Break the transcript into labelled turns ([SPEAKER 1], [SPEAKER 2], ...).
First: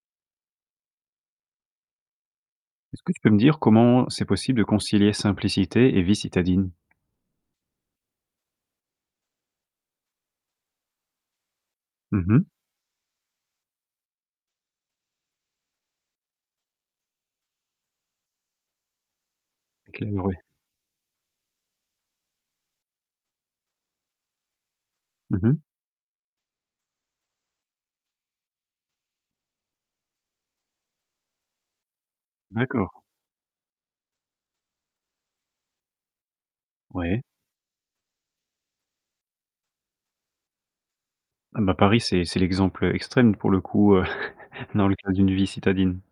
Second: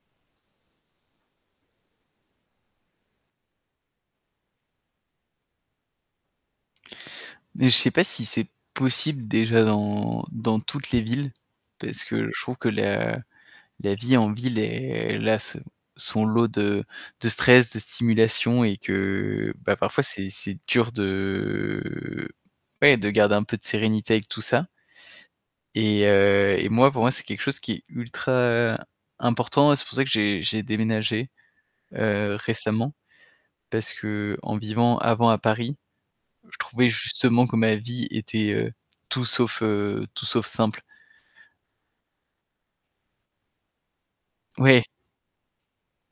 [SPEAKER 1] Est-ce que tu peux me dire comment c'est possible de concilier simplicité et vie citadine?
[SPEAKER 2] Je sais pas si c'est possible déjà dans dans toutes les villes, parce
[SPEAKER 1] Mmh
[SPEAKER 2] que
[SPEAKER 1] mh.
[SPEAKER 2] je trouve que la la vie en ville est là, son lot de de stress, de stimulation et que
[SPEAKER 1] OK
[SPEAKER 2] parfois,
[SPEAKER 1] [unintelligible]
[SPEAKER 2] c'est
[SPEAKER 1] ouais.
[SPEAKER 2] c'est dur de, ouais, de garder un peu de sérénité avec tout ça.
[SPEAKER 1] Mmh mh.
[SPEAKER 2] Et, heu, et moi, pour moi, c'est quelque chose qui est ultra important. C'est pour ça que j'ai j'ai déménagé. Heu, récemment,
[SPEAKER 1] D'accord.
[SPEAKER 2] parce qu'en vivant avant à Paris, je trouvais
[SPEAKER 1] Ouais.
[SPEAKER 2] justement que ma vie était, heu, tout sauf tout sauf simple.
[SPEAKER 1] Bah Paris c'est c'est l'exemple extrême pour le coup, heu,
[SPEAKER 2] Ouais.
[SPEAKER 1] dans le cas d'une vie citadine.